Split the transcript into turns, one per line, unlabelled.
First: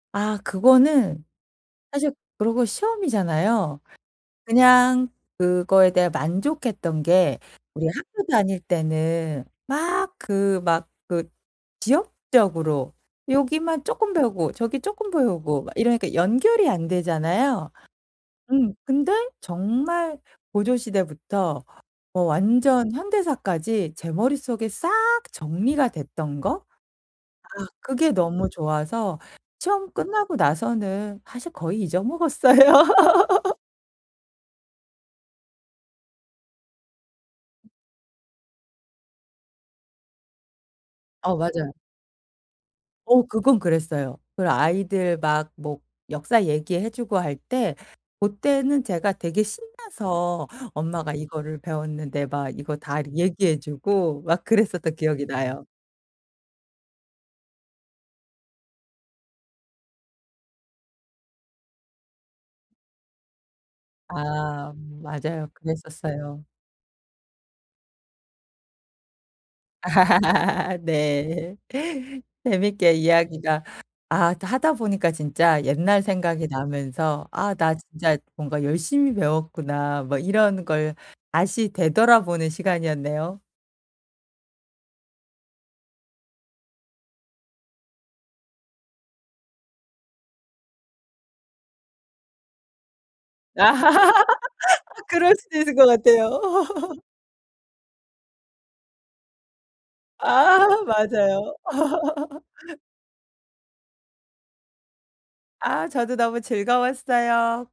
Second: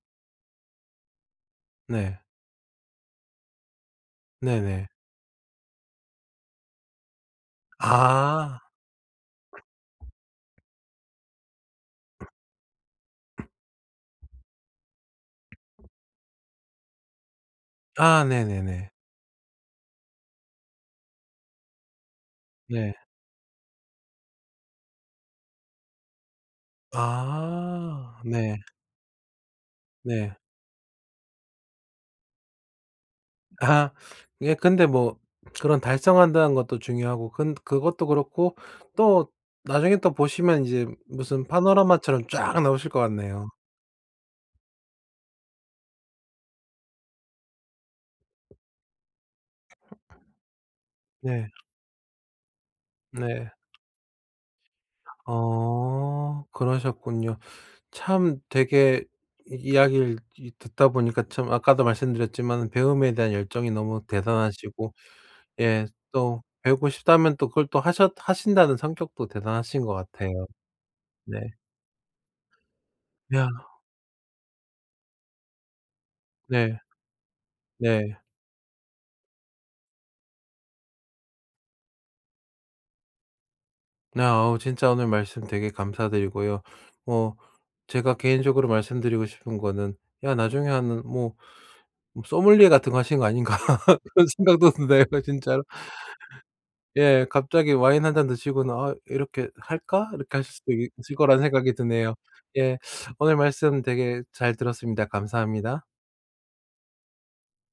아 그거는 사실
네.
그러고 시험이잖아요.
네네.
그냥 그거에 대해 만족했던 게 우리 학교
아.
다닐 때는 막 그 막 그 지역적으로 여기만 쪼끔 배우고 저기 쪼끔 배우고 막 이러니까 연결이 안 되잖아요.
아
음
네네네.
근데 정말 고조 시대부터 어 완전
네.
현대사까지 제 머릿속에 싹 정리가 됐던 거. 아 그게
아
너무
네.
좋아서 시험
네.
끝나고 나서는 사실 거의 잊어먹었어요.
아. 예 근데 뭐 그런 달성한다는 것도 중요하고 근 그것도 그렇고 또 나중에 또 보시면 이제
어
무슨
맞아요.
파노라마처럼 쫙 나오실 것
어
같네요.
그건 그랬어요. 그리고 아이들 막 뭐 역사 얘기해 주고 할 때 고때는 제가 되게 신나서 "엄마가
네.
이거를 배웠는데." 막 이거 다 이렇게
네.
얘기해 주고 막 그랬었던 기억이 나요.
어 그러셨군요. 참 되게 이 이야기를 이 듣다 보니까 참 아까도 말씀드렸지만은 배움에 대한 열정이 너무
아
대단하시고
맞아요.
예 또
그랬었어요.
배우고 싶다면 또 그걸 또 하셨 하신다는 성격도 대단하신 것 같아요. 네.
네. 재밌게
야.
이야기가 아 또 하다 보니까 진짜 옛날 생각이
네.
나면서 '아 나
네.
진짜 뭔가 열심히 배웠구나.' 막 이런 걸 다시 되돌아보는 시간이었네요.
네. 어 진짜 오늘 말씀 되게 감사드리고요. 뭐 제가 개인적으로 말씀드리고 싶은 거는 야 나중에 하는 뭐 뭐 소믈리에 같은 거 하시는 거 아닌가
아
그런 생각도 드네요
그럴 수도
진짜로.
있을 것 같아요.
예. 갑자기 와인 1 잔 드시고는 '아 이렇게 할까?' 이렇게 하실
아
수도 있을 거라는
맞아요.
생각이 드네요. 예. 오늘 말씀 되게 잘 들었습니다. 감사합니다.
아 저도 너무 즐거웠어요.